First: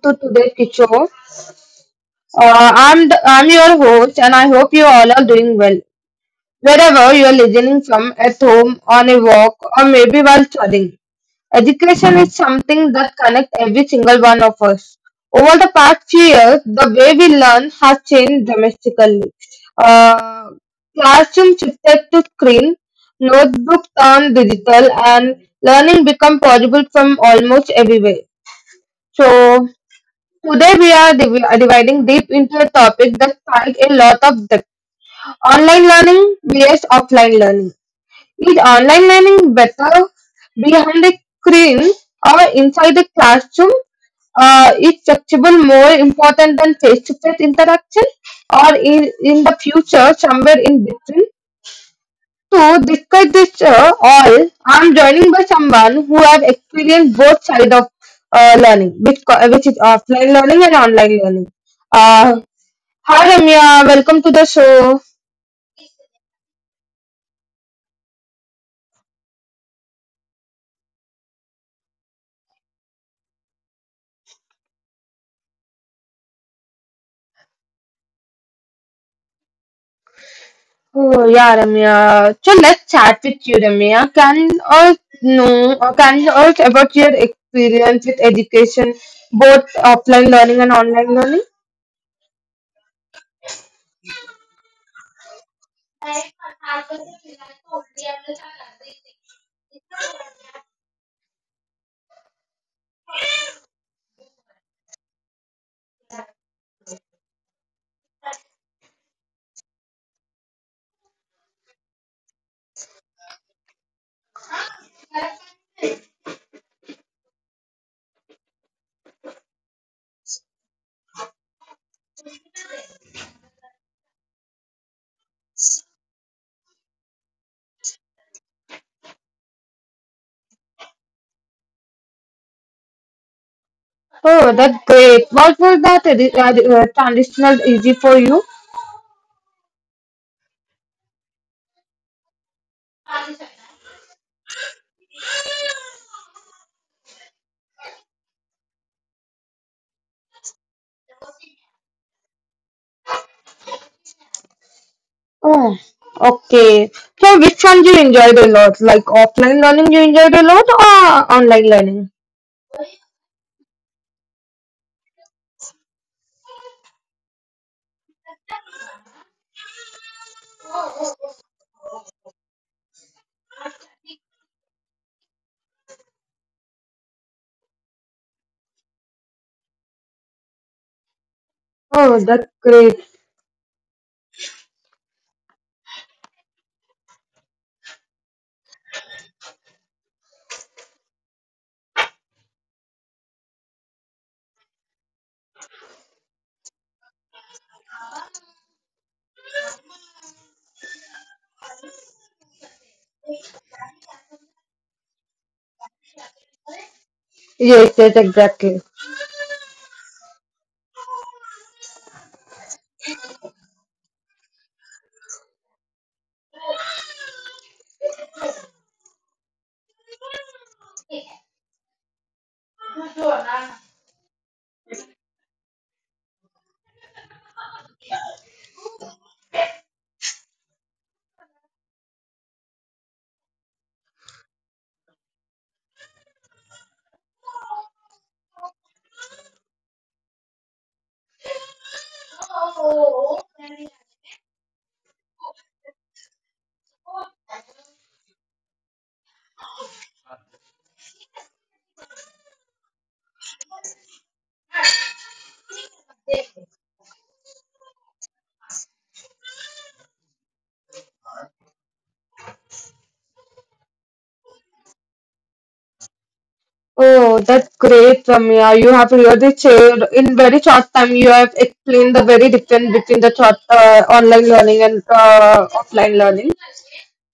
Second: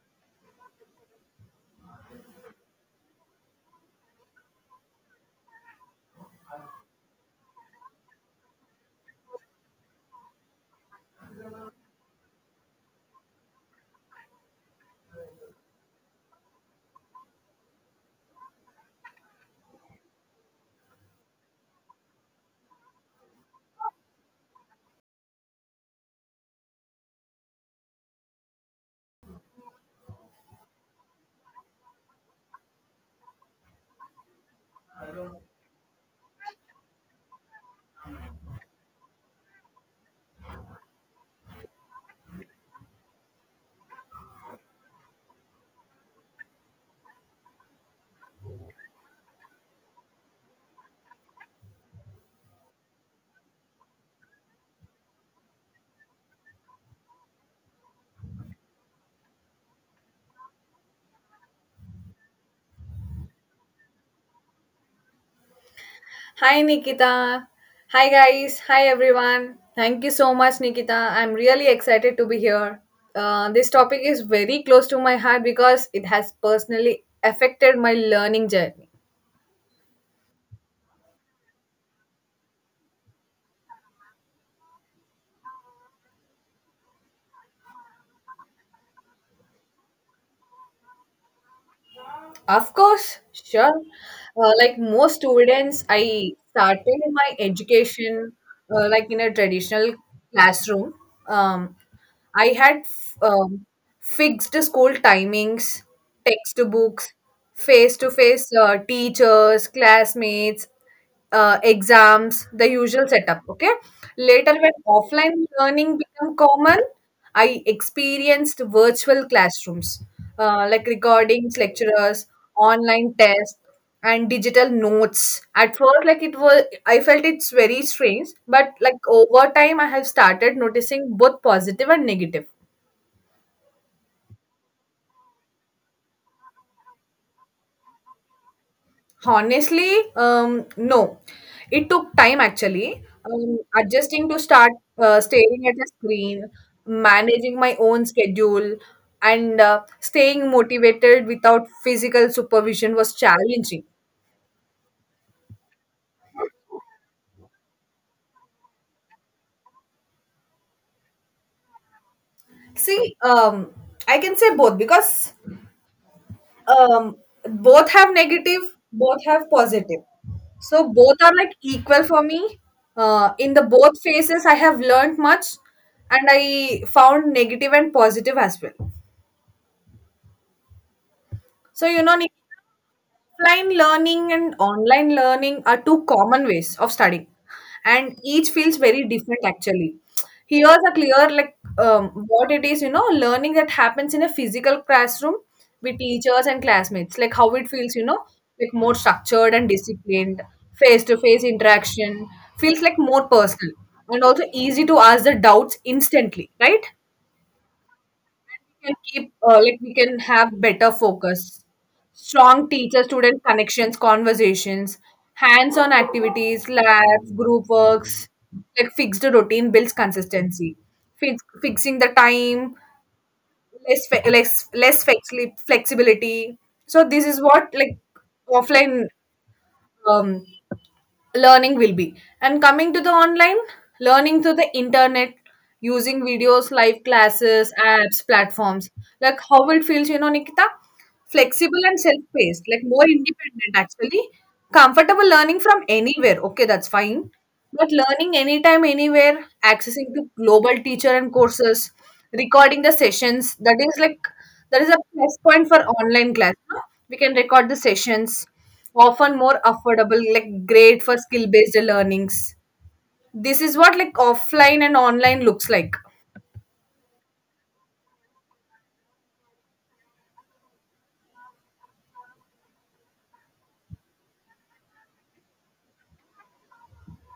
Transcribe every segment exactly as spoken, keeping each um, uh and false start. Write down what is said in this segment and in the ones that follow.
to today's show. Uh, I'm the, I'm your host and I hope you all are doing well. Wherever you are listening from, at home, on a walk, or maybe while studying, education is something that connects every single one of us. Over the past few years, the way we learn has changed dramatically. Uh, Classroom shifted to screen, notebooks turned digital, and learning become possible from almost everywhere. So today we are div- uh, dividing deep into a topic that strikes a lot of depth. Online learning vs offline learning. Is online learning better behind a screen or inside the classroom? Uh, is touchable more important than face-to-face interaction or in, in the future somewhere in between? To discuss this uh, all, I'm joining by someone who have experienced both sides of uh, learning, which, co- which is offline learning and online learning. Uh, Hi Ramya, welcome to the show. Hi Nikita. Hi guys. Hi everyone. Thank you so much, Nikita. I'm really excited to be here. Uh, this topic is very close to my heart because it has personally affected my learning journey. Oh, yeah, Ramya. So let's chat with you, Ramya. Can us know, or can you us about your experience with education, both offline learning and online learning? Of course, sure. Uh, like most students, I started my education uh, like in a traditional classroom. Um, I had um, fixed school timings, textbooks, face to face teachers, classmates uh, exams, the usual setup. Okay. Later, when offline learning became common, I experienced virtual classrooms uh, like recordings, lecturers, online tests, and digital notes. At first, like it was, I felt it's very strange, but like over time, I have started noticing both positive and negative. Oh, that's great. What was that uh, uh, transitional easy for you? Honestly, um, no. It took time actually. Um, adjusting to start uh, staring at a screen, managing my own schedule, and uh, staying motivated without physical supervision was challenging. Oh, okay. So which one you enjoyed a lot? Like offline learning you enjoyed a lot or online learning? See, um, I can say both because Um, both have negative, both have positive. So both are like equal for me. Uh, in the both phases, I have learned much, and I found negative and positive as well. So you know, Oh, Nikita, that's great. offline learning and online learning are two common ways of studying, and each feels very different actually. Here's a clear like um, what it is, you know, learning that happens in a physical classroom with teachers and classmates, like how it feels, you know, like more structured and disciplined, face-to-face interaction feels like more personal and also easy to ask the doubts instantly, right? Yes, yes, exactly. Can keep uh, like we can have better focus, strong teacher student connections, conversations, hands on activities, labs, group works, like fixed routine builds consistency. Fix, fixing the time, less fe- less less flexi- flexibility. So this is what like offline um, learning will be. And coming to the online learning through the internet, using videos, live classes, apps, platforms, like how it feels, you know, Nikita, flexible and self-paced, like more independent actually, comfortable learning from anywhere. Okay, that's fine. But learning anytime, anywhere, accessing to global teacher and courses, recording the sessions, that is like, that is a plus point for online class, no? We can record the sessions, often more affordable, like great for skill based learnings. This is what like offline and online looks like. Oh, that's great, Ramya. You have really shared in very short time. You have explained the very difference between the short, uh, online learning and uh, offline learning.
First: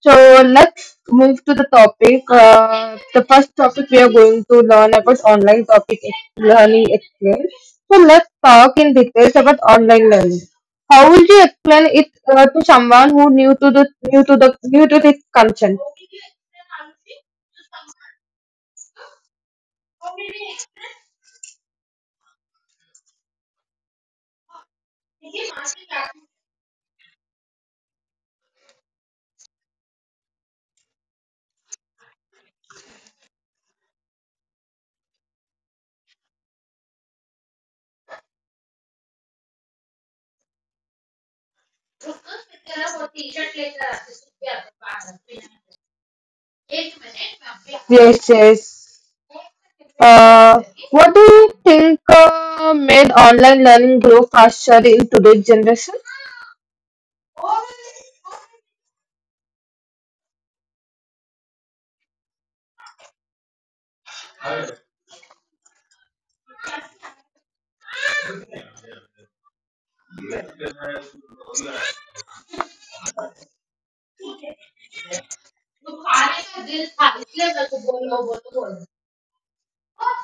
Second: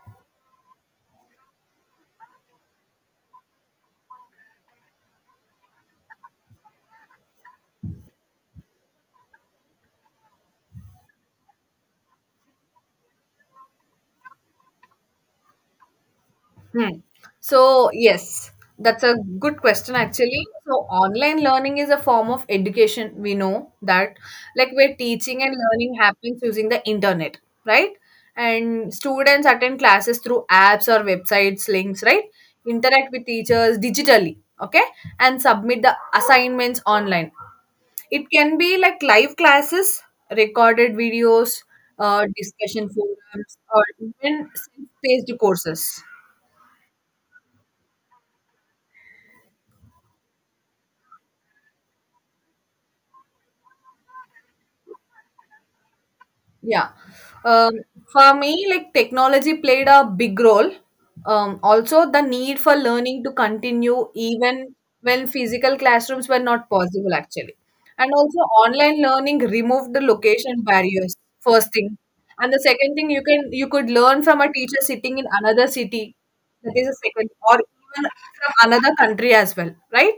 So let's move to the topic. Uh, the first topic we are going to learn about online topic ex- learning experience. So let's talk in details about online learning. How would you explain it uh, to someone who new to the new to the new to this concept? Hmm. So, yes, that's a good question actually. So, online learning is a form of education. We know that, like, where teaching and learning happens using the internet, right? And students attend classes through apps or websites, links, right? Interact with teachers digitally, okay? And submit the assignments online. It can be like live classes, recorded videos, uh, discussion forums, or even self paced courses. Yes, yes. Uh, what do you think uh, made online learning grow faster in today's generation? Yeah. Um, for me, like technology played a big role. Um, also, the need for learning to continue even when physical classrooms were not possible, actually. And also, online learning removed the location barriers, first thing. And the second thing, you can you could learn from a teacher sitting in another city. That is the second, or even from another country as well, right?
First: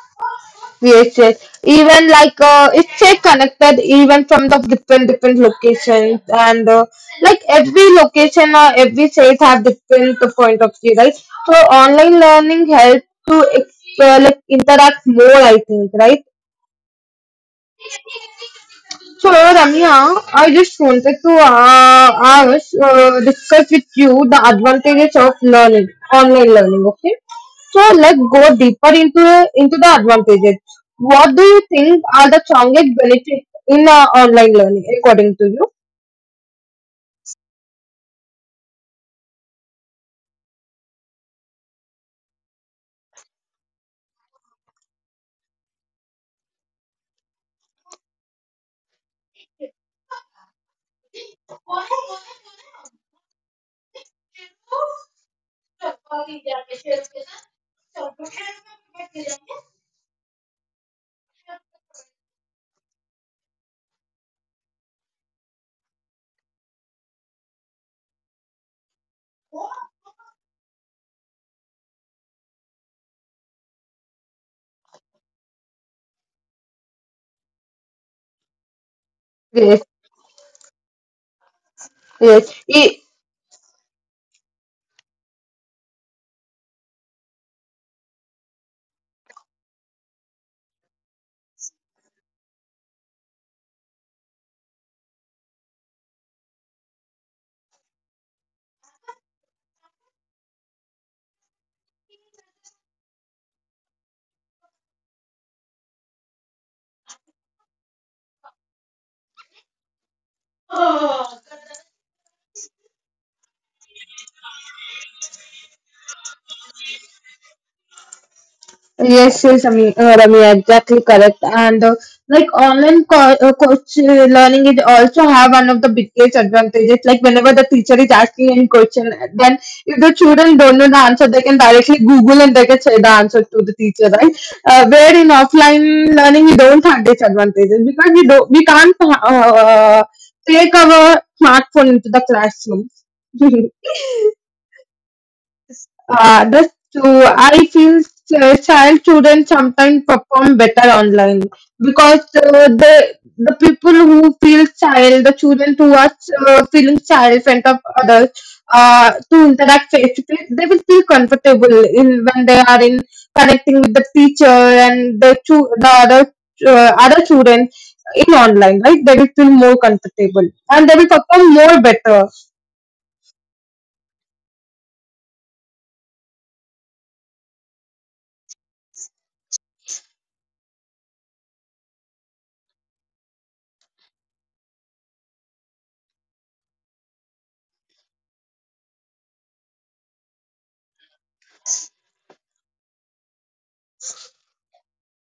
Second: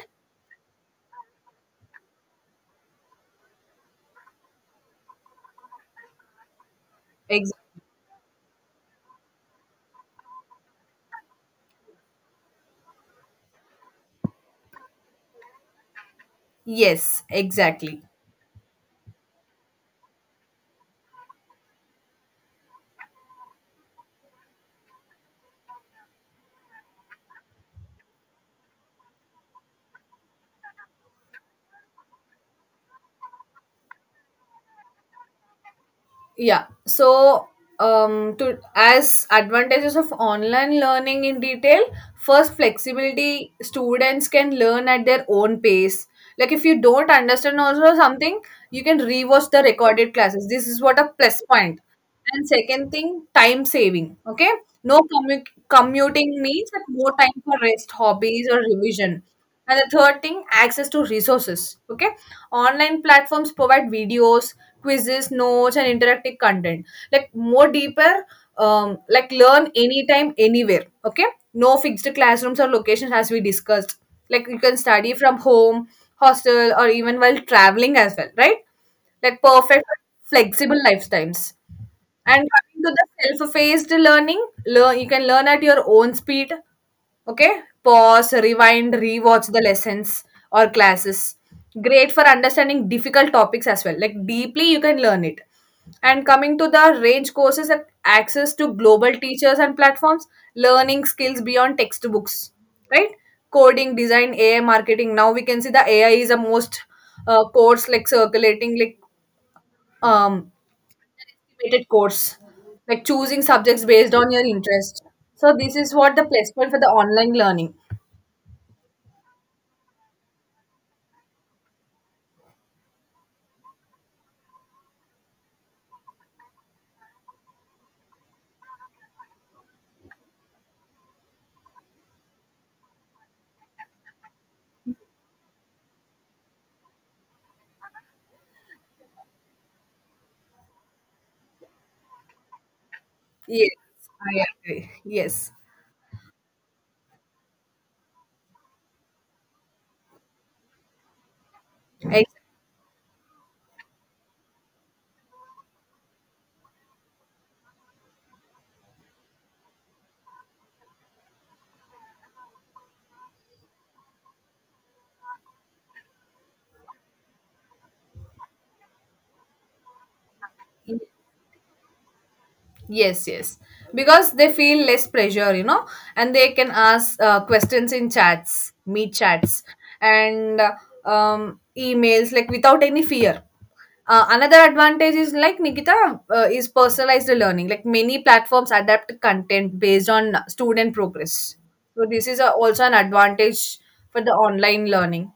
Yes, yes. Even like uh, it's uh, connected even from the different different locations and uh, like Exactly. every location or every state have different point of view, right? So online learning helps to ex- uh, like interact more, I think, right? Yes, exactly. So, Ramya, I just wanted to uh, ask, uh, discuss with you the advantages of learning, online learning. Okay, so let's go deeper into into the advantages. What do you think are the strongest benefits in uh, online learning, according to you? Yeah, so um to as advantages of online learning in detail, first, flexibility, students can learn at their own pace. Like if you don't understand also something, you can rewatch the recorded classes. This is what a plus point point. And second thing, time saving, okay, no commu- commuting, means that more time for rest, hobbies, or revision. And the third thing, access to resources, okay, online platforms provide videos, quizzes, notes, and interactive content. Like more deeper, um, like learn anytime, anywhere. Okay, no fixed classrooms or locations as we discussed. Like you can study from home, hostel, or even while traveling as well, right? Like Yes, perfect, flexible lifetimes. And yes. coming to the self-paced learning, learn you can learn at your own speed. Okay, pause, rewind, rewatch the lessons or classes. Great for understanding difficult topics as well. Like deeply, you can learn it. And coming to the range courses and access to global teachers and platforms, learning skills beyond textbooks, right? Coding, design, A I, marketing. Now we can see the A I is the most uh, course like circulating, like um, motivated course, like choosing subjects based on your interest. So this is what the plus point for the online learning. Yes, yes, Ami- uh, Ramya, exactly correct. And uh, like online co- uh, coach uh, learning, is also have one of the biggest advantages. Like whenever the teacher is asking any question, then if the children don't know the answer, they can directly Google and they can say the answer to the teacher, right? Uh, where in offline learning, we don't have this advantage because we don't, we can't uh, take our smartphone into the classroom. Yes, I agree. Yes, Uh, the, so I feel ch- child children sometimes perform better online exactly. because uh, the the people who feel child, the children who are uh, feeling child in front of others uh, to interact face to face, they will feel comfortable in when they are in connecting with the teacher and the chu- the other uh, other children in online, right? They will feel more comfortable and they will perform more better. Yes, yes. Because they feel less pressure, you know, and they can ask uh, questions in chats, meet chats, and uh, um, emails like without any fear. Uh, another advantage is like Nikita uh, is personalized learning. Like many platforms adapt content based on student progress. So this is a, also an advantage for the online learning.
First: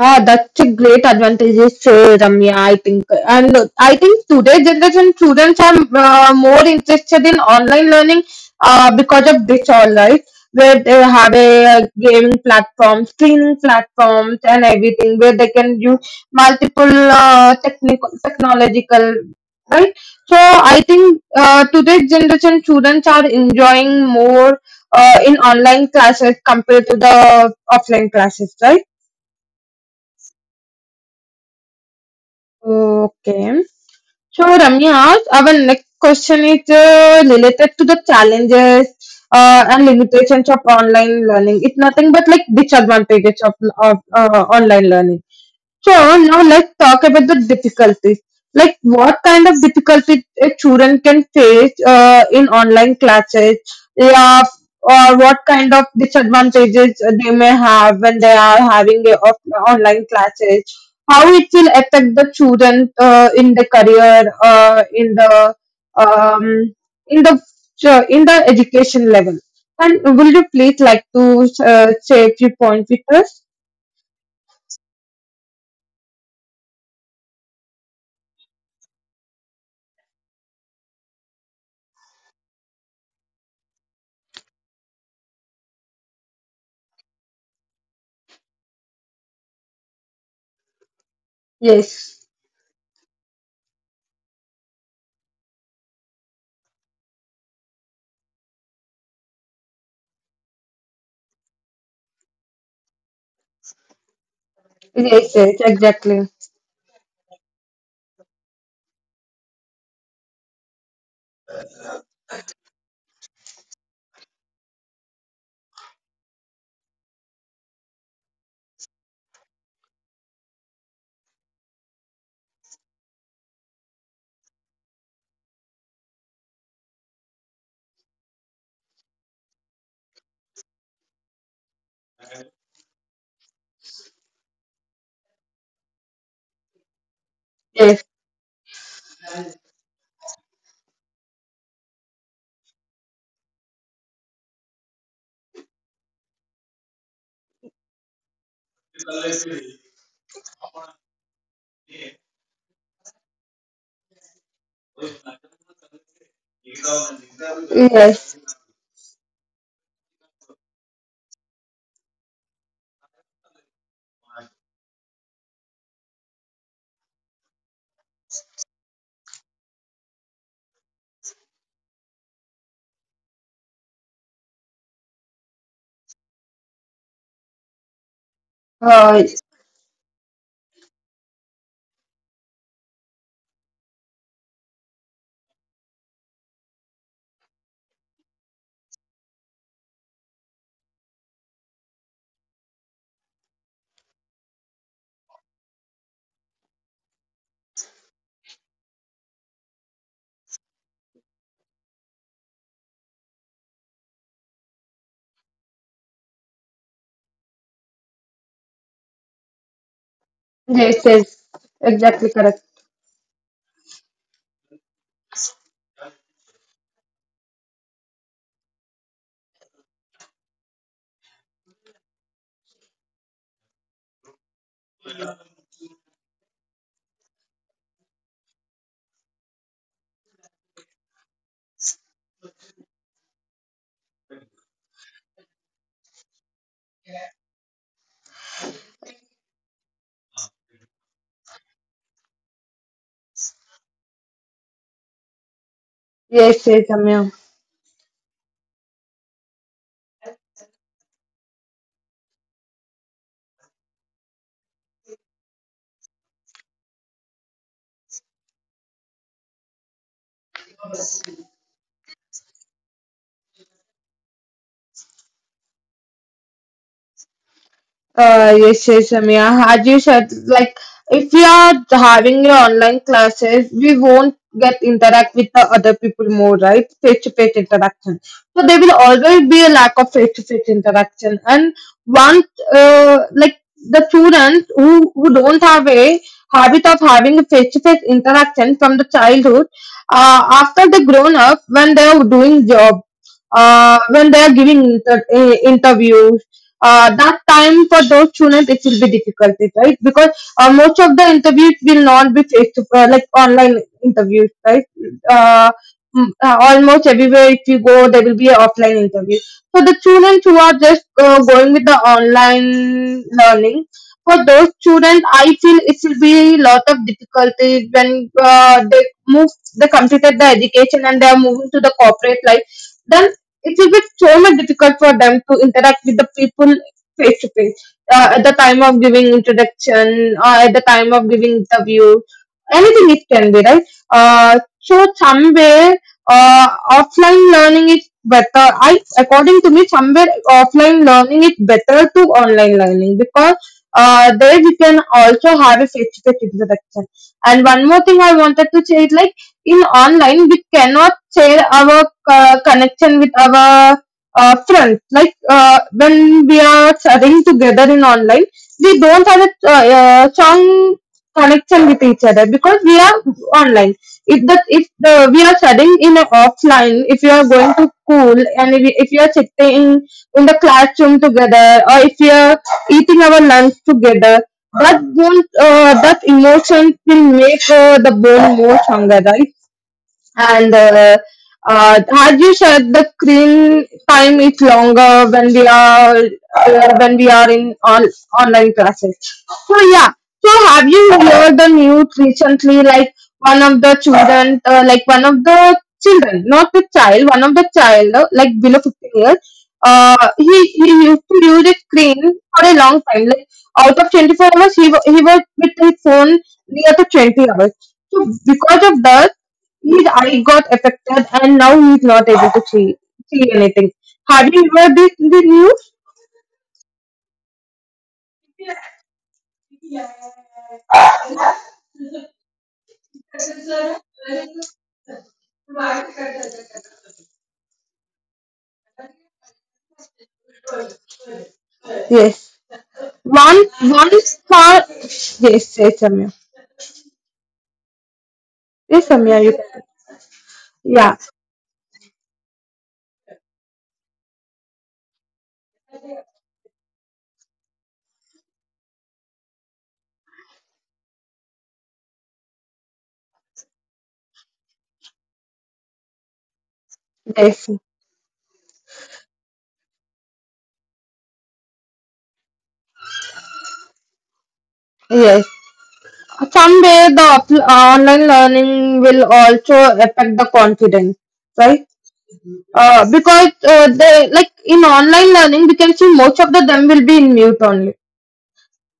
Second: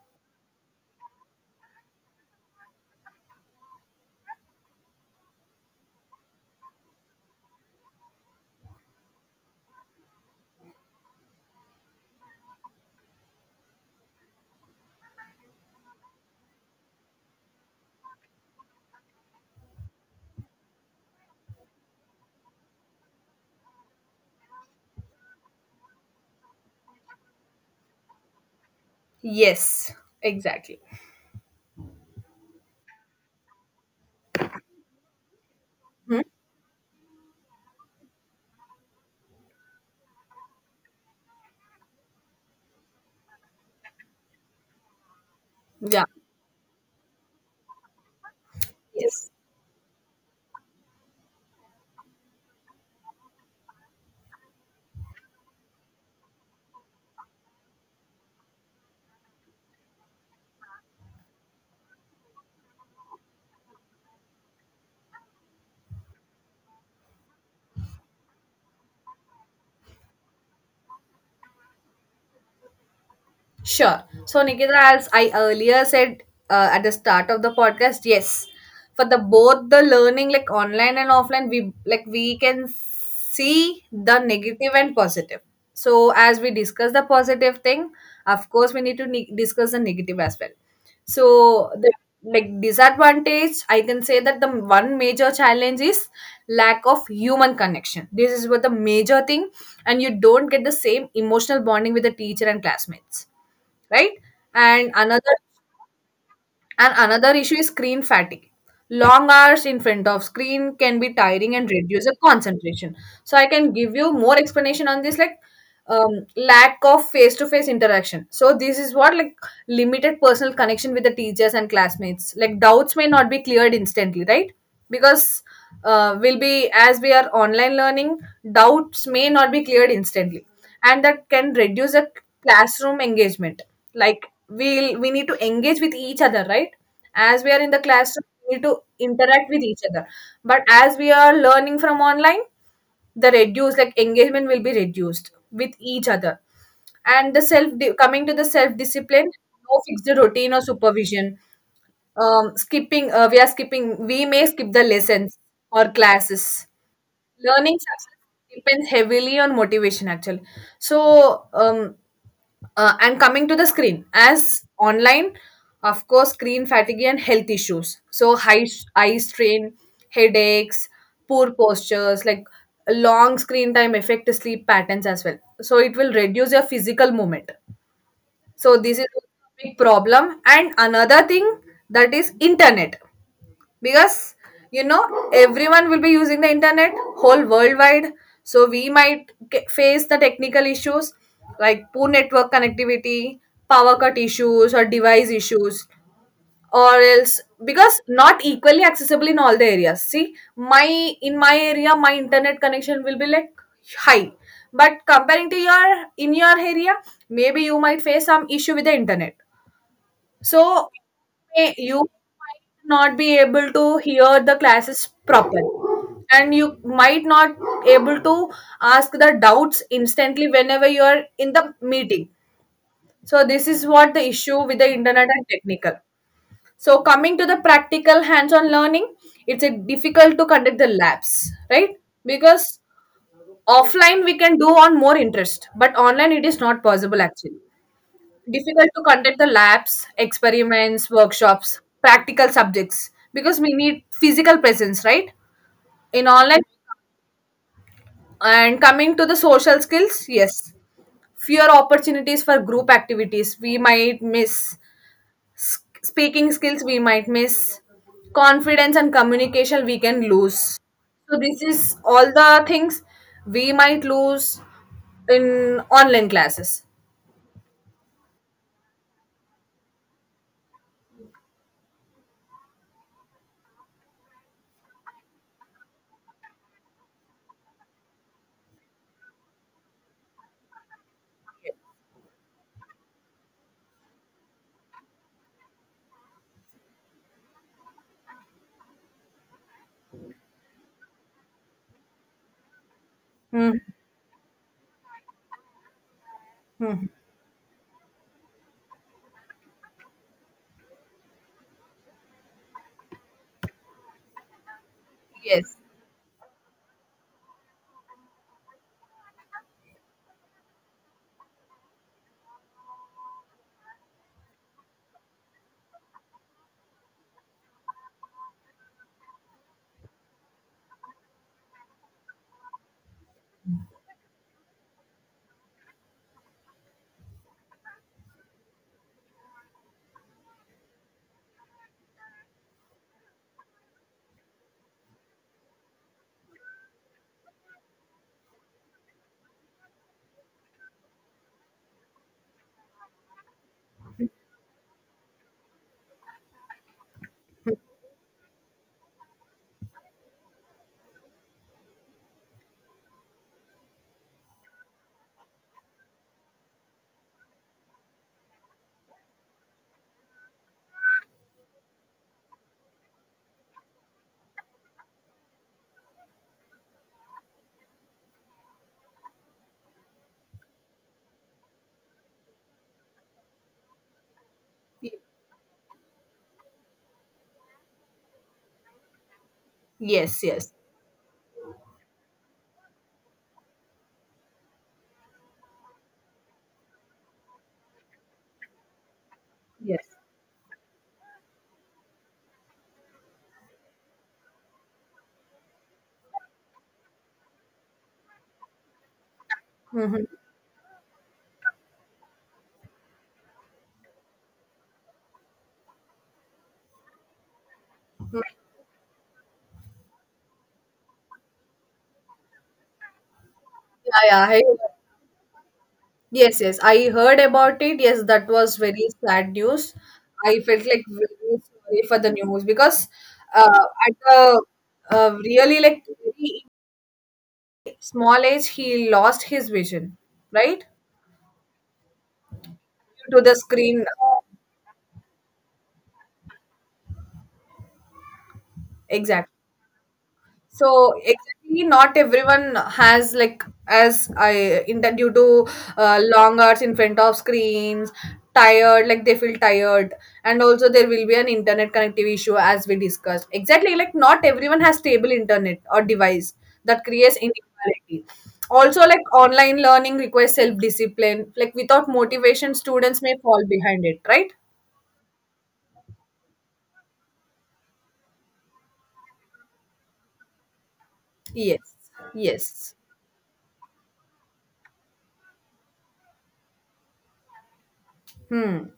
Ah, that's a great advantage, uh, Ramya. I think, and uh, I think today's generation students are uh, more interested in online learning uh, because of this, all right, where they have a gaming platform, streaming platforms, and everything, where they can use multiple uh, technical, technological, right. So I think uh, today's generation students are enjoying more uh, in online classes compared to the offline classes, right? Yes, exactly. Okay. So, Ramya, our next Hmm? question is uh, related to the challenges uh, and limitations of online learning. It's nothing but like disadvantages of, of uh, online learning. So Yeah. now let's talk about the difficulties. Like what Yes. kind of difficulties a student can face uh, in online classes, yeah, or what kind of disadvantages they may have when they are having a off- online classes. How it will affect the student uh, in the career, uh, in the um, in the uh, in the education level. And will you please like to uh, say a few points with us? Sure. So, Nikita, as I earlier said uh, at the start of the podcast, yes, for the both the learning, like online and offline, we like we can see the negative and positive. So, as we discuss the positive thing, of course, we need to ne- discuss the negative as well. So, the Yes. like disadvantage, I can say that the one major challenge is lack of human connection. This is what the major thing, and you don't get the same emotional bonding with the teacher and classmates, right? And Yes, another, yes, exactly. and another issue is screen fatigue. Long hours in front of screen can be tiring and reduce the concentration. So I can give you more explanation on this. Like, um, lack of face-to-face interaction, so this is what like limited personal connection with the teachers and classmates, like doubts may not be cleared instantly, right? Because uh, will be, as we are online learning, doubts may not be cleared instantly, and that can reduce the classroom engagement. Like we'll we need to engage with each other, right? As we are in the Yes, classroom, we need to interact with each other, but as we are learning from online, the reduced like engagement will be reduced with each other. And the self, coming to the self discipline, no fixed routine or supervision. um skipping, uh, we are skipping, we may skip the lessons or classes. Learning yes. success depends heavily on motivation actually. So um uh, and coming to the screen, as online, of course, screen fatigue and health issues. So high s- eye strain, headaches, poor postures, like long screen time affect sleep patterns as well. So it will reduce your physical movement. So this is Uh, a big problem. And another thing, that is internet, because you know everyone will be using the internet whole worldwide, so we might ca- face the technical issues, like poor network connectivity, power cut issues, or device issues, or else because not equally accessible in all the areas. See, my, in my area, my internet connection will be like high, but comparing to your, in your area, maybe you might face some issue with the internet. So, yes, yes. may, you Exactly correct. might not be able to hear the classes properly, and you might not able to ask the doubts instantly whenever you are in the meeting. So this is what the issue with the internet and technical. So coming to the practical hands-on learning, it's a difficult to conduct the labs, right? Because offline we can do on more interest, but online it is not possible actually. Difficult to conduct the labs, experiments, workshops, practical subjects, because we need physical presence, right? In online. Yes, yes, Amir. And coming to the social skills, yes, fewer opportunities for group activities we might miss, S- speaking skills we might miss, confidence and communication we can lose. So this is all the things we might lose in online classes. Uh, yes, yes, Samia. As you said, like if we are having your online classes, we won't get interact with the other people more, right? Face to face interaction. So there will always be a lack of face to face interaction. And one, uh, like the students who who don't have a habit of having a face to face interaction from the childhood, uh, after they grown up, when they are doing job, Mhm. uh, when they are giving inter- uh, interviews. Mhm. Uh, that time for those students it will be difficult, right? Because uh, most of the interviews will not be face to uh, like online interviews, right? uh, Yes. Mm, uh, almost everywhere if you go there will be an offline interview. So the students who are just uh, going with the online learning, for those students I feel it will be lot of difficulties when uh, they move, they completed the education and they are moving to the corporate life. Then it will be so much difficult for them to interact with the people face to face. Uh, at the time of giving introduction or at the time of giving interview, anything it can be, right? uh, so somewhere uh, offline learning is better, I according to me somewhere offline learning is better to online learning, because uh, there we can also have a face-to-face interaction. And one more thing I wanted to say is like, in online we cannot share our uh, connection with our uh, friends. Like uh, when we are chatting together in online, we don't have a uh, uh, strong connection with each other because we are online. If that if the, we are studying in a offline, if you are going to school and if, if you are sitting in the classroom together, or if you are eating our lunch together, that bond, uh, that emotion will make uh, the bond more stronger, right? Yes. and Yes. uh, uh, as you said, the screen time is longer when we are uh, when we are in on online classes. So Yes. yeah. So have you heard the news recently? Like one of the children, uh, like one of the children, not the child, one of the child, uh, like below fifteen years. Mhm. Uh, he he used to use a screen for a long time. Like out of twenty four hours, he wa- he was with his phone near to twenty hours. So because of that He's, I got affected and now he's not able to see, see anything. Yeah, yeah. Have I, you heard this in the news? yes, yes. I heard about it. Yes, that was very sad news. I felt like very sorry for the news because uh, at the uh, really like very small age he lost his vision, right? Yes. Due to the One, screen. one star. Yes, yes, Samya. Yes, Samya, Exactly. you can. So Yeah. exactly, not everyone has, like as I intend, that due to uh, long hours in front of screens, tired, like they feel tired, and also there will be an internet connectivity issue as we discussed. Exactly, like not everyone has stable internet or device, that creates Yes. inequality. Also, like online learning requires self discipline. Like without motivation, students may fall behind it, right? Yes. Someday the off- online learning will also affect the confidence, Yes. right? Yes. Uh, because uh, they like in online learning, we can see most of the them will be in mute only. Hmm.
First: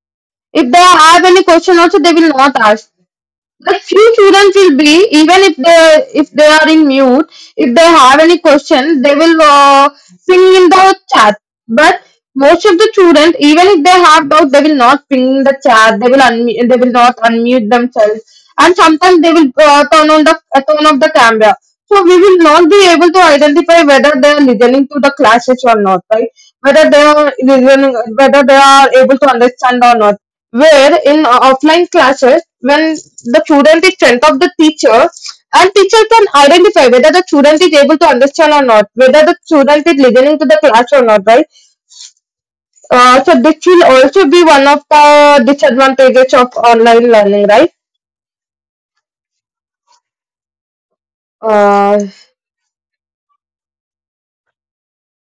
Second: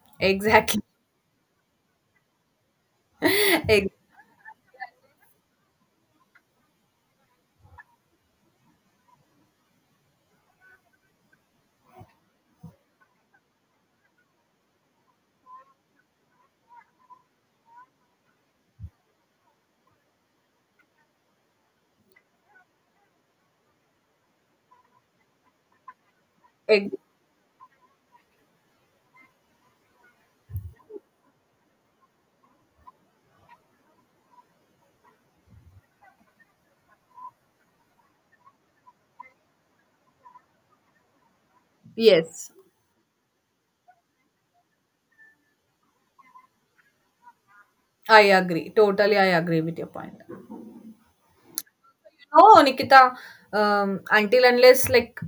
If they Exactly. have any question also, they will not ask. But Ex- few students will be, even if they, if they are in mute, if they have any question they will uh, ping in the chat. But most of the students even if they have doubt they will not ping in the chat, they will unmute they will not unmute themselves. And sometimes they will uh, turn on the uh, turn off the camera. So we will not be able to identify whether they are listening to the classes or not, right? Whether ex- they are listening, whether they are able to understand or not. Where in offline classes, when the student is sent off the teacher, and teacher can identify whether the student is able to understand or not, whether the student is listening to the class or not, right? yes. Uh, so this will also be one of the disadvantages of online learning, right? I agree. Totally, I agree with your point. Uh, No, Nikita, um, until unless like,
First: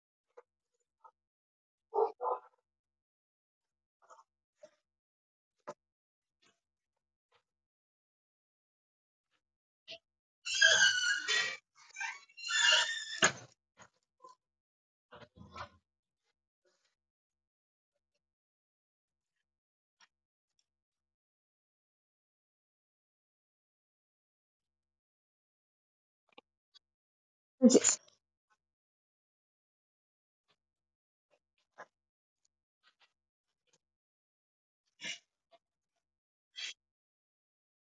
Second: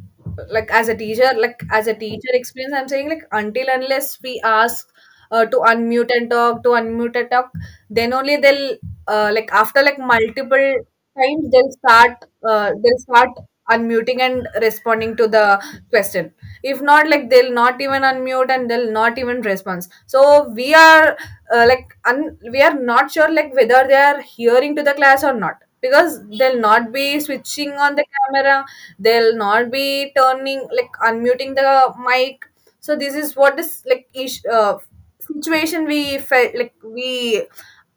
like as a teacher, like as a teacher experience, I'm saying like until unless we ask uh, to unmute and talk, to unmute and talk, then only they'll uh, like after like multiple times they'll start uh, they'll start unmuting and responding to the question. If not, like they'll not even unmute and they'll not even respond. So we are uh, like un- we are not sure like whether they are hearing to the class or not because they'll not be switching on the camera, they'll not be turning like unmuting the mic. So this is what is like ish, uh, situation we felt like we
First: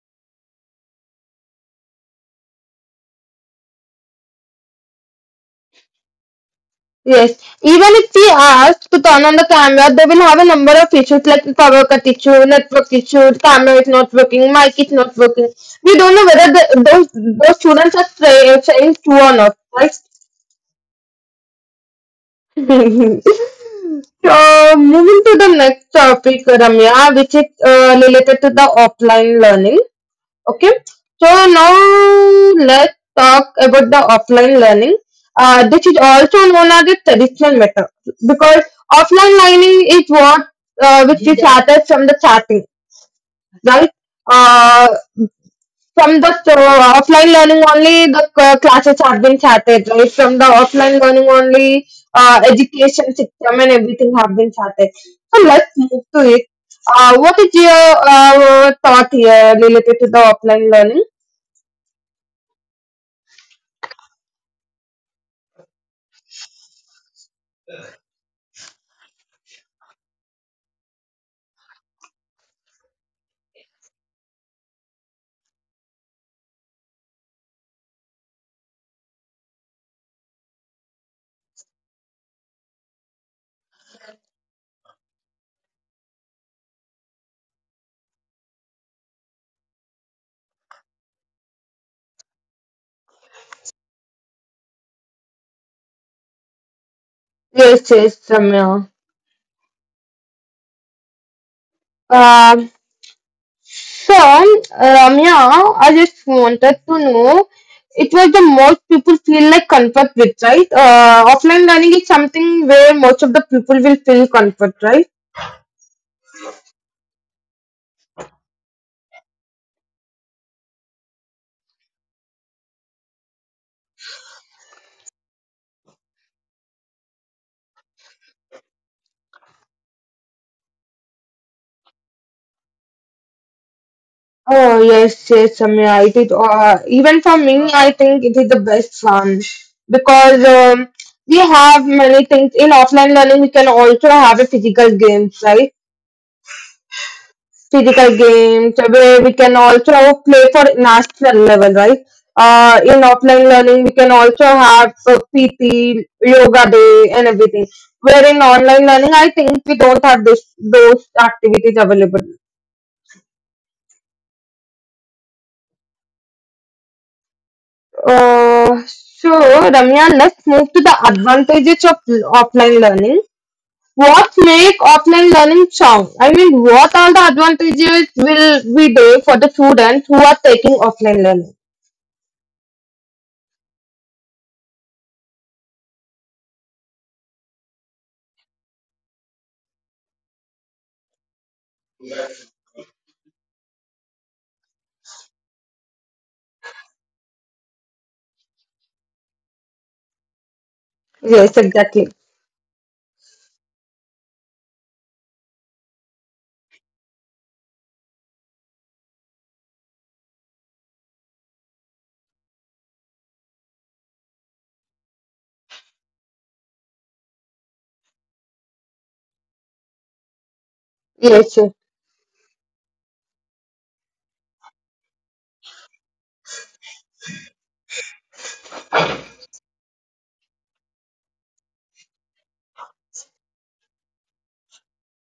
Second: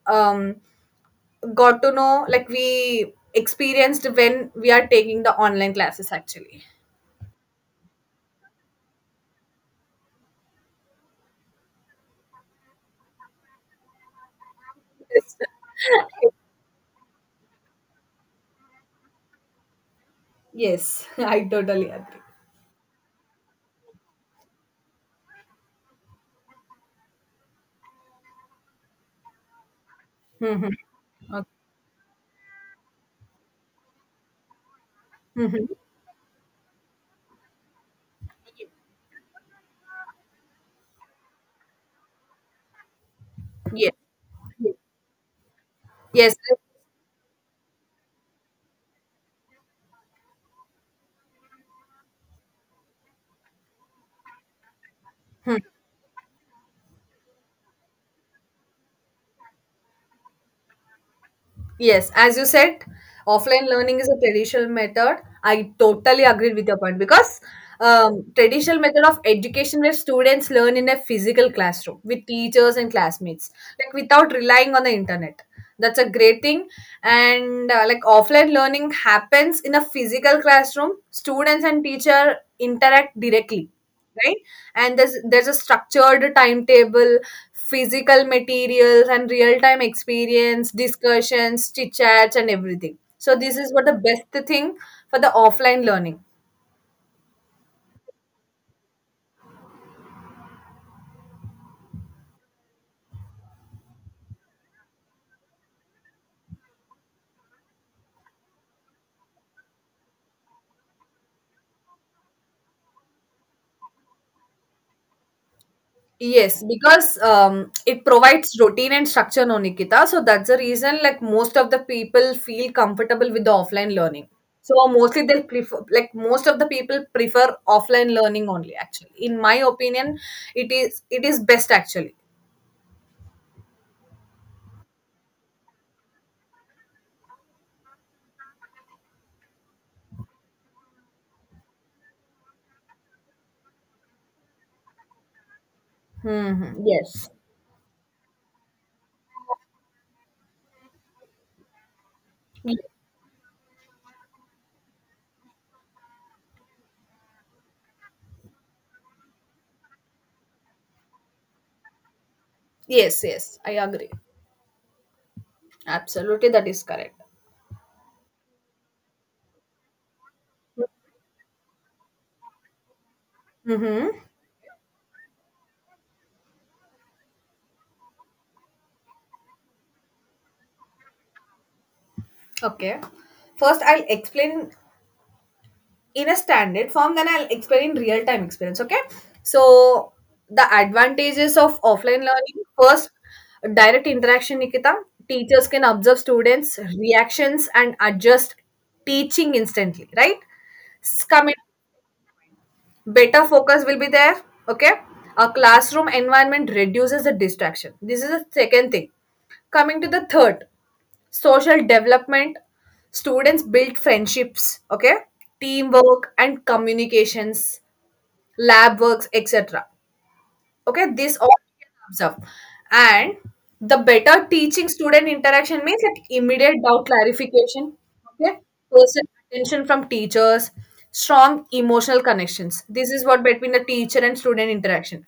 um got to know, like we experienced when we are taking the online classes actually. yes. Even if we ask to turn on the camera, they will have a number of issues like power cut issue, network issue, camera is not working, mic is not Yes, working. We don't know whether the, those those students are tra- uh, trained to or not, right? yes, I totally agree. So moving to the next topic, Ramya, which is uh, related to the offline learning. Mhm. Okay, so Okay. now let's talk about the offline learning. uh, Mhm. This is also known as the traditional method, because offline learning is what uh, which is started from the starting, right? Yes, uh, from the yes. uh, offline learning only the c- classes have been started, right? From the offline learning only uh, education system and everything have been started. So let's move to it. Uh, what is your uh, thought here related to the offline learning? Yes, as you said, offline learning is a traditional method. I totally agree with your point because um, traditional method of education where students learn in a physical classroom with teachers and classmates, like without relying on the internet. That's a great thing. And uh, like offline learning happens in a physical classroom, students and teacher interact directly, right? And there's there's a structured timetable, physical materials and real time experience, discussions, chit chats, and everything. So this is what the best thing for the offline learning. Yes, yes, Ramya. Um, so, Ramya, I just wanted to know, it was the most people feel like comfort with, right? Uh, offline learning is something where most of the people will feel comfort, right? Yes, because um, it provides routine and structure, no, Nikita. So that's the reason like most of the people feel comfortable with the offline learning. So mostly they'll prefer, like most of the people prefer offline learning only, actually. In my opinion, it is it is best actually. Oh, yes, yes, Ramya, it is, uh, even for me, I think it is the best one because um, we have many things in offline learning, we can also have a physical games, right? Hmm. Yes. Physical games where we can also have play for national level, right? Uh, in offline learning, we can also have uh, P T, yoga day, and everything. Where in online learning, I think we don't have this those activities available. Yes, yes, I agree. Absolutely, that is correct. Uh, so Ramya, let's move to the advantages of l- offline learning. Mm-hmm. What make offline learning strong? I mean, what are the advantages will be there for the students who are taking offline learning? Okay. First, I'll explain in a standard form, then I'll explain in real time experience. Okay. So the advantages of offline learning, first, direct interaction, Nikita. Teachers can observe students' reactions and adjust teaching instantly, right? S- Come in, Yes, exactly. better focus will be there. Okay. A classroom environment reduces the distraction. This is the second thing. Coming to the third, social development, students build friendships. Okay, teamwork and communications, lab works, etc. Okay, this all Yes, yes, comes up. And the better teaching student interaction means like immediate doubt clarification, okay, person attention from teachers, strong emotional connections, this is what between the teacher and student interaction.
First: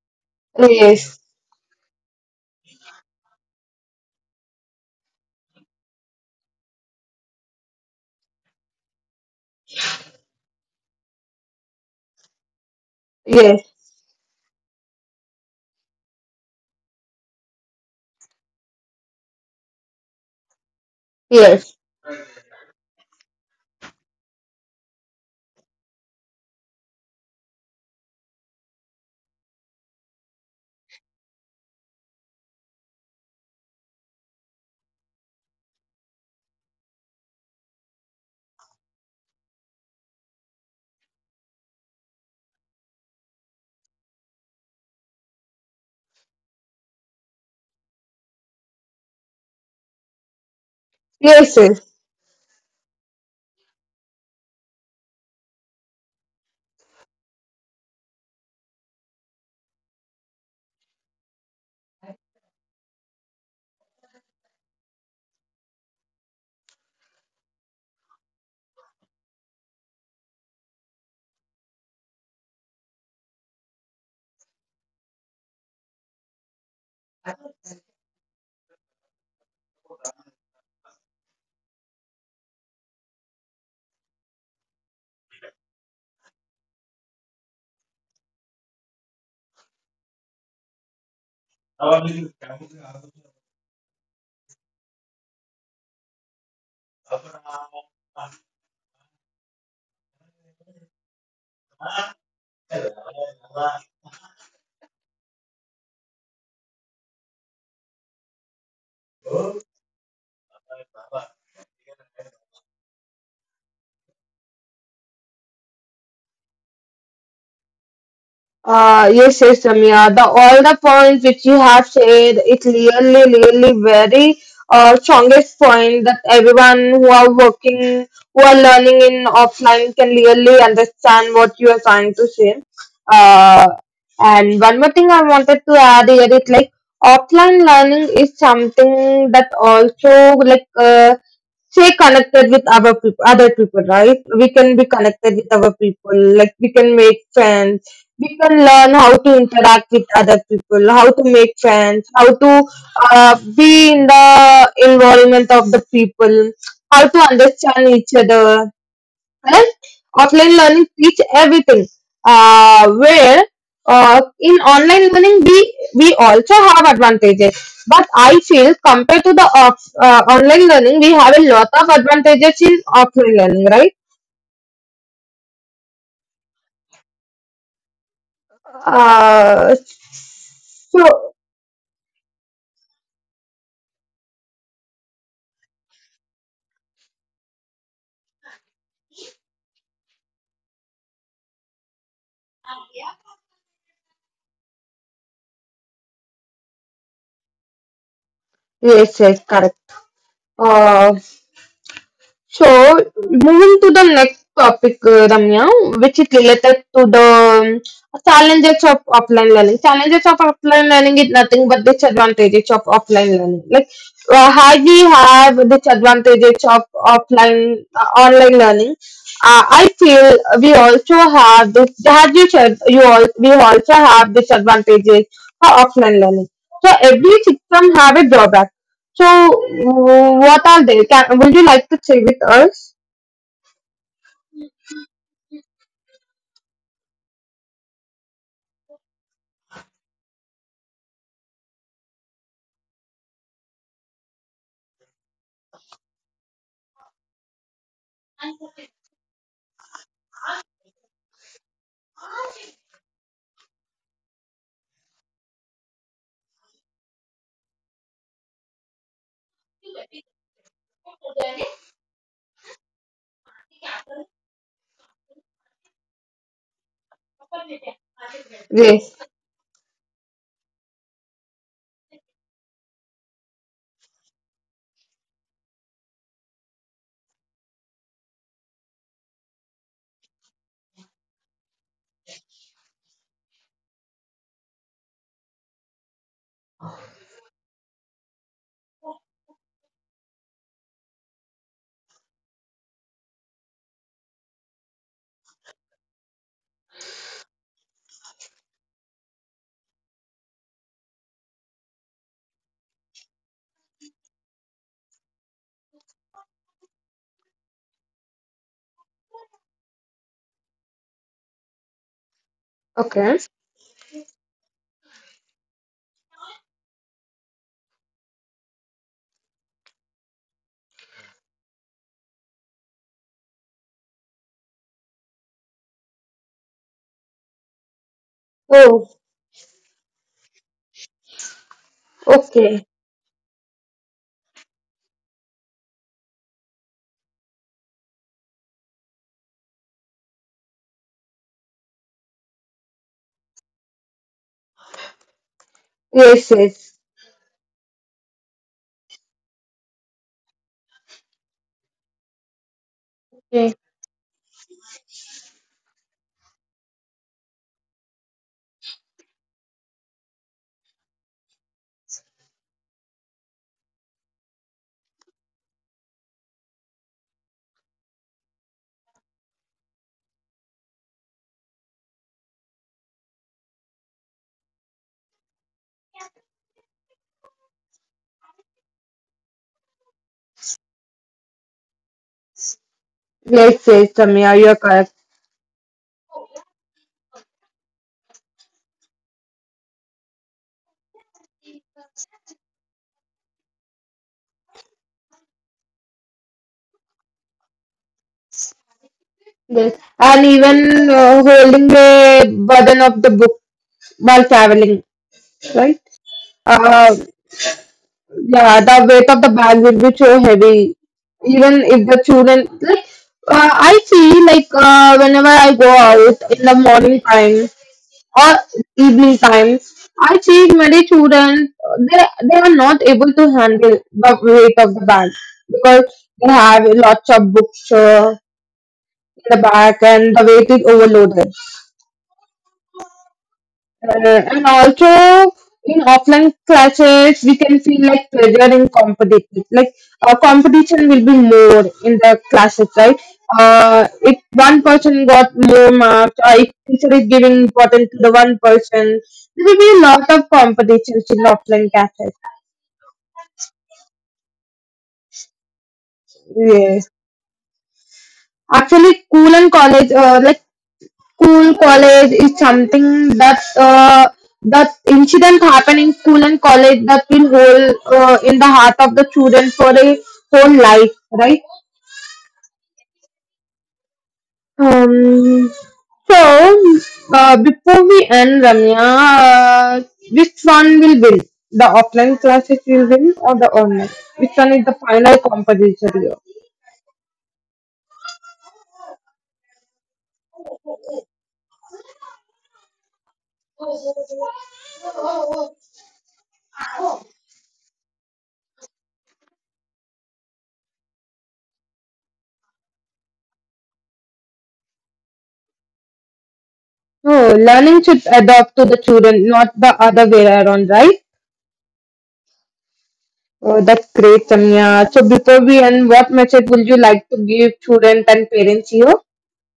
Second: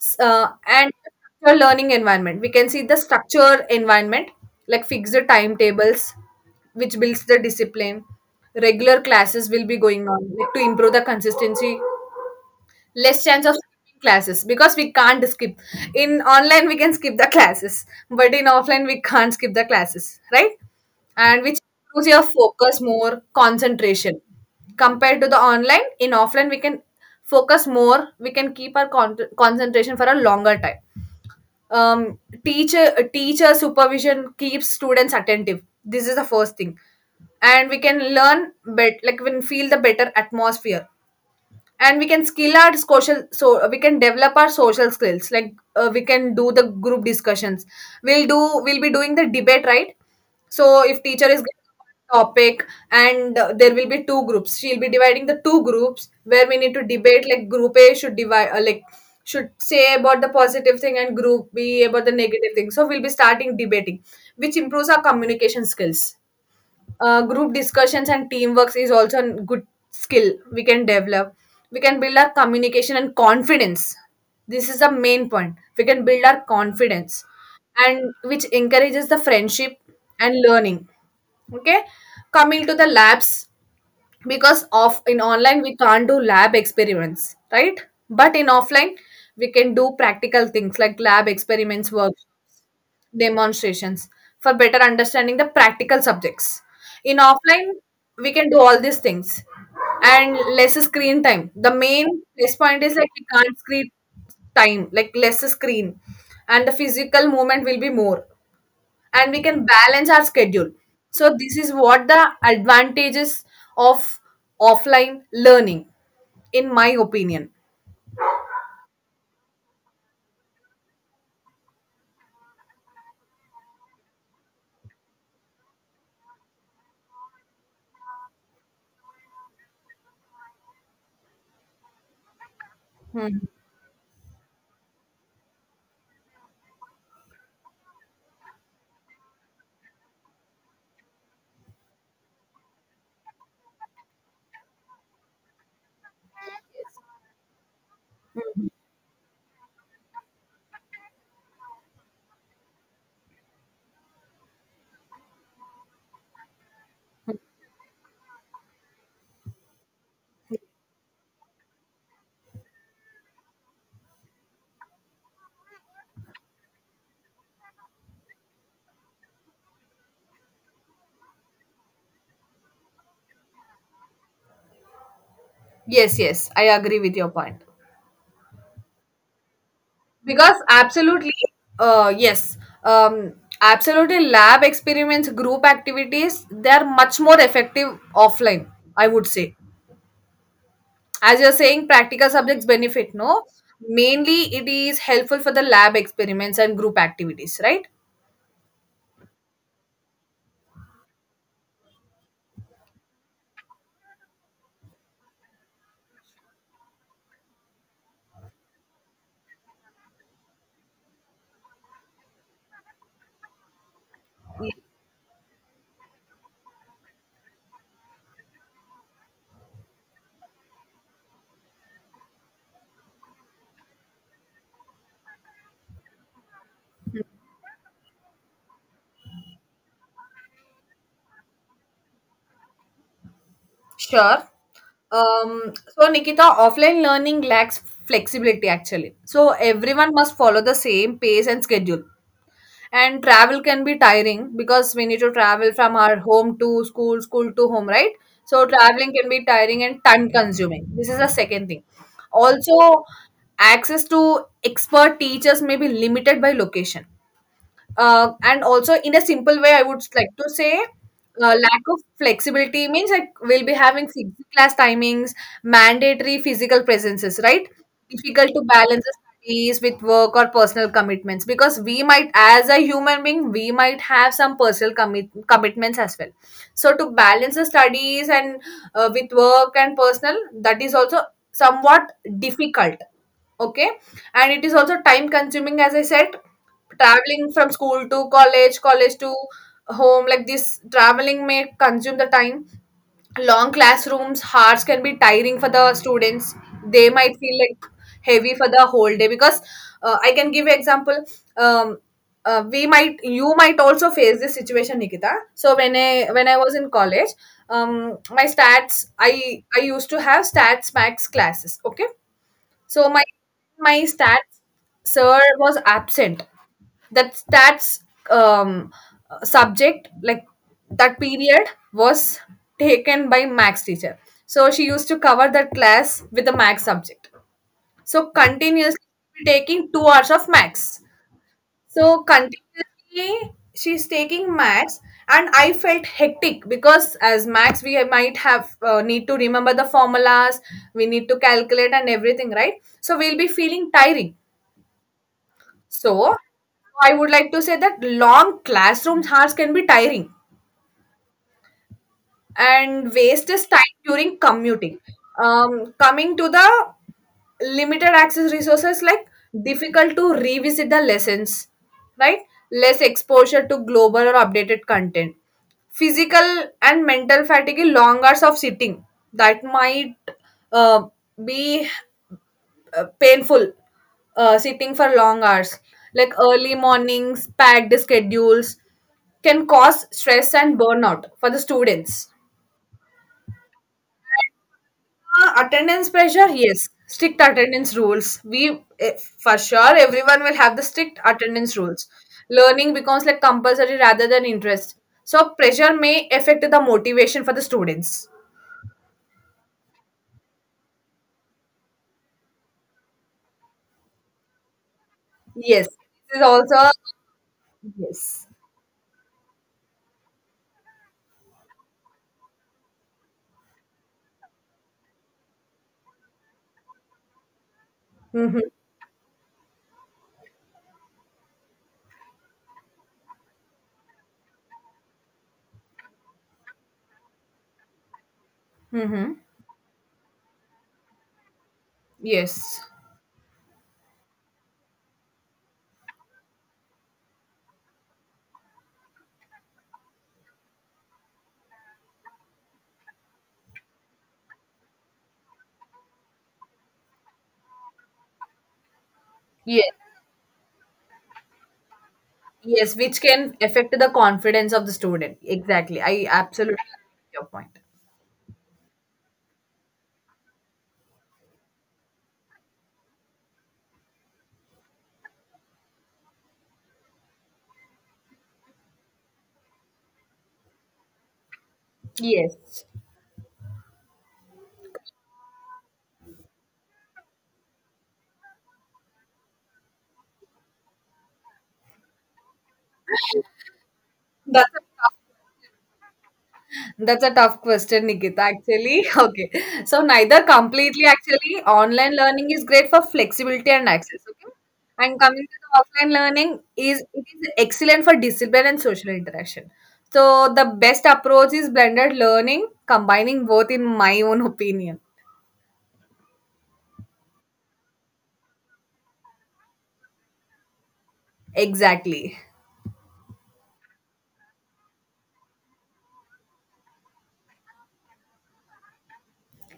S- uh, and yes, Structured learning environment, we can see the structure environment like fixed timetables, which builds the discipline. Regular classes will be going on like to improve the consistency. Less chance of yes, skipping classes because we can't skip. In online we can skip the classes but in offline we can't skip the classes, right? yes, And which yes, improves your focus, more concentration compared to the online. In offline we can focus more, we can keep our con- concentration for a longer time. um, teacher teacher supervision keeps students attentive. This is the first thing. And we can learn bet like we can feel the better atmosphere, and we can skill our social, so uh, we can develop our social skills. Like uh, we can do the group discussions, we'll do, we'll be doing the debate, right? So if teacher is yes, yes. giving a topic, and uh, there will be two groups, she'll be dividing the two groups where we need to debate, like group A should divide uh, like should say about the positive thing and group B about the negative thing, so we'll be starting debating, which improves our communication skills. Uh, group discussions and teamworks is also a good skill we can develop. We can build our communication and confidence. This is the main point, we can build our confidence, and which encourages the friendship and learning. Okay, coming to the labs, because of in online we can't do lab experiments, right? But in offline, we can do practical things like lab experiments work, demonstrations for better understanding the practical subjects. In offline, we can do all these things, and less screen time. The main plus point is like we can't screen time, like less screen, and the physical movement will be more, and we can balance our schedule. So this is what the advantages of offline learning, in my opinion. Uh, yes, yes, Ramya. The all the points which you have said, it's really, really very uh, strongest point that everyone who are working, who are learning in offline can really understand what you are trying to say. Hmm. Uh, and one more thing I wanted to add here is like offline learning is something that also like uh, stay connected with our people, other people, right? We can be connected with our people, like we can make friends, we can learn how to interact with other people, how to make friends, how to uh, be in the environment of the people, how to understand each other. Correct? Offline learning teach everything. Uh, where uh, in online learning we we also have advantages, but I feel compared to the off, uh, online learning we have a lot of advantages in offline learning, right? Yes, yes, I agree with your point. Uh, Because so absolutely, uh, yes. um, absolutely lab experiments, group activities, they are much more effective offline, I would say. As you're saying, practical subjects benefit, no, mainly it is helpful for the lab experiments and group activities, right? yes, yes, correct. Uh, so moving to the next topic, uh, Ramya, which is related to the um, challenges of offline learning. Challenges of offline learning is nothing but disadvantages of offline learning. Like uh, Yeah. how we have disadvantages of offline uh, online learning. Uh, I feel we also have this. As you said, you all we also have disadvantages for offline learning. So every system have a drawback so, w- what are they? Can, would you like to share with us? Sure. um, so Nikita, offline learning lacks flexibility actually, so everyone must follow the same pace and schedule. And travel can be tiring because we need to travel from our home to school, school to home, right? So traveling can be tiring and time consuming, this is the second thing. Also, access to expert teachers may be limited by location. uh, and also in a simple way, I would like to say, uh, lack of flexibility means like we'll be having fixed class timings, mandatory physical presences, right? Difficult to balance Yes. the studies with work or personal commitments, because we might, as a human being, we might have some personal commit- commitments as well. So to balance the studies and uh, with work and personal, that is also somewhat difficult. Okay, and it is also time consuming, as I said, traveling from school to college, college to home, like this traveling may consume the time. Long classrooms, hours can be tiring for the students. They might feel like heavy for the whole day because uh, I can give you example. Um, uh, we might, you might also face this situation, Nikita. So when I when I was in college, um, my stats, I I used to have stats max classes. Okay, so my Okay. my stats sir was absent. That stats um, subject, like that period was taken by max teacher. So she used to cover that class with the max subject. So continuously Oh, taking two hours of max. So okay. continuously she's taking max, and I felt hectic because as max we have- might have uh, need to remember the formulas, we need to calculate and everything, right? So we'll be feeling tiring. So Yes, yes. I would like to say that long classroom hours can be tiring, and waste is time during commuting. Um, coming to the limited access resources, like difficult to revisit the lessons, right? Less exposure to global or updated content. Physical and mental fatigue, long hours of sitting that might uh, be uh, painful, uh, sitting for long hours, like early mornings, packed schedules, can cause stress and burnout for the students. Yes, yes, Samia, you're correct. Uh, attendance pressure, yes. Strict attendance rules. We, eh, for sure, everyone will have the strict attendance rules. Learning becomes like compulsory rather than interest. So pressure may affect the motivation for the students. Yes. And even uh, holding the burden of the book while traveling, Yes, right? this is also Uh, yes. yeah, the weight of the bag will be so heavy. Even if the children, like, uh, I see, like, uh, whenever I go out in the morning time or Mm-hmm. evening time, I see many children, uh, they, they are not able to handle the weight of the bag because they have lots of books uh, Mm-hmm. in the bag and the weight is overloaded. Yes. Uh, and also in offline classes, we can feel like pressure in competition. Like uh, competition will be more in the classes, right? Uh, if one person got more marks, or if teacher is giving importance to the one person, there will be Yes. a lot of competitions in offline classes. Yes, which can affect the confidence of the student. Exactly. I absolutely Yes, agree with your point. actually, school and college, uh, like school college is something that uh, that incident happen in school and college that will hold uh, in the heart of the children for a whole life, right? Yes. um so uh, Before we end, Ramya, uh, which one will win, the offline classes will win or the online, which one That's is a the tough final competition here? That's a tough question, Nikita, actually. Okay. So neither completely, actually online learning is great for flexibility and access, okay? And coming to the offline learning, is it is excellent for discipline and social interaction. So the best approach is blended learning, combining both, in my own opinion. Oh, learning should adapt to the children, not the other way around, right? Exactly. Oh, that's great, Samya. So before we end, what message would you like to give students and parents here?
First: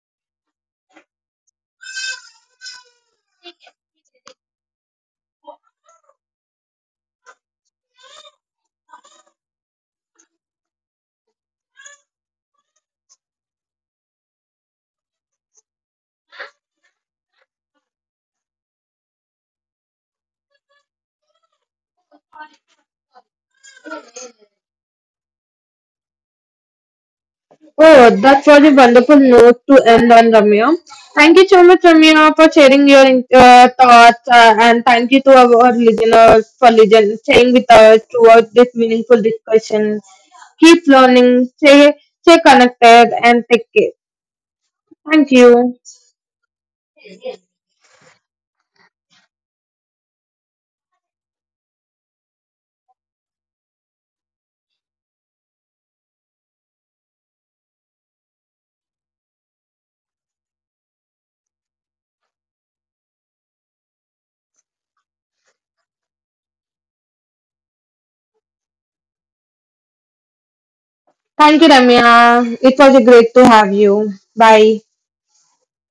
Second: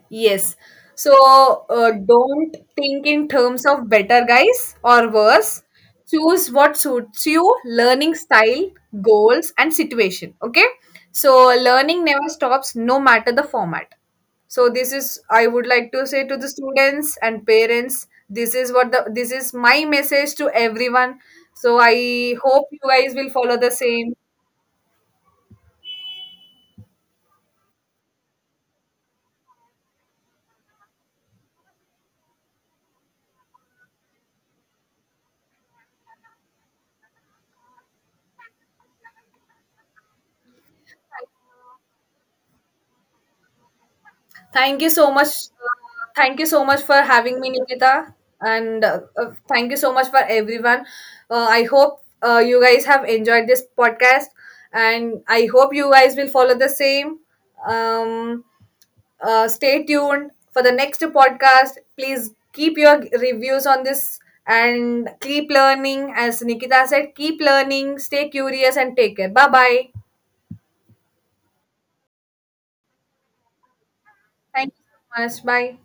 Yes. So uh, don't think in terms of better guys or worse. Choose what suits you, learning style, goals, and situation. Okay. So learning never stops, no matter the format. So this is I would like to say to the students and parents. This is what the, this is my message to everyone. So I hope you guys will follow the same. Oh, that was a wonderful note to end on, Ramya. Thank you so much, Ramya, for sharing your uh, thoughts, uh, and thank you to our listeners for listen, staying with us throughout this meaningful discussion. Keep learning, stay, stay connected, and take care. Thank you so Thank much. you. Thank you so much for having me, Nikita. And uh, uh, thank you so much for everyone. Uh, I hope uh, you guys have enjoyed this podcast. And I hope you guys will follow the same. Um, uh, stay tuned for the next podcast. Please keep your reviews on this and keep learning. As Nikita said, keep learning, stay curious, and take care. Bye bye. Thank you, Ramya. It was a great to have you. Thank Bye. you so much. Bye.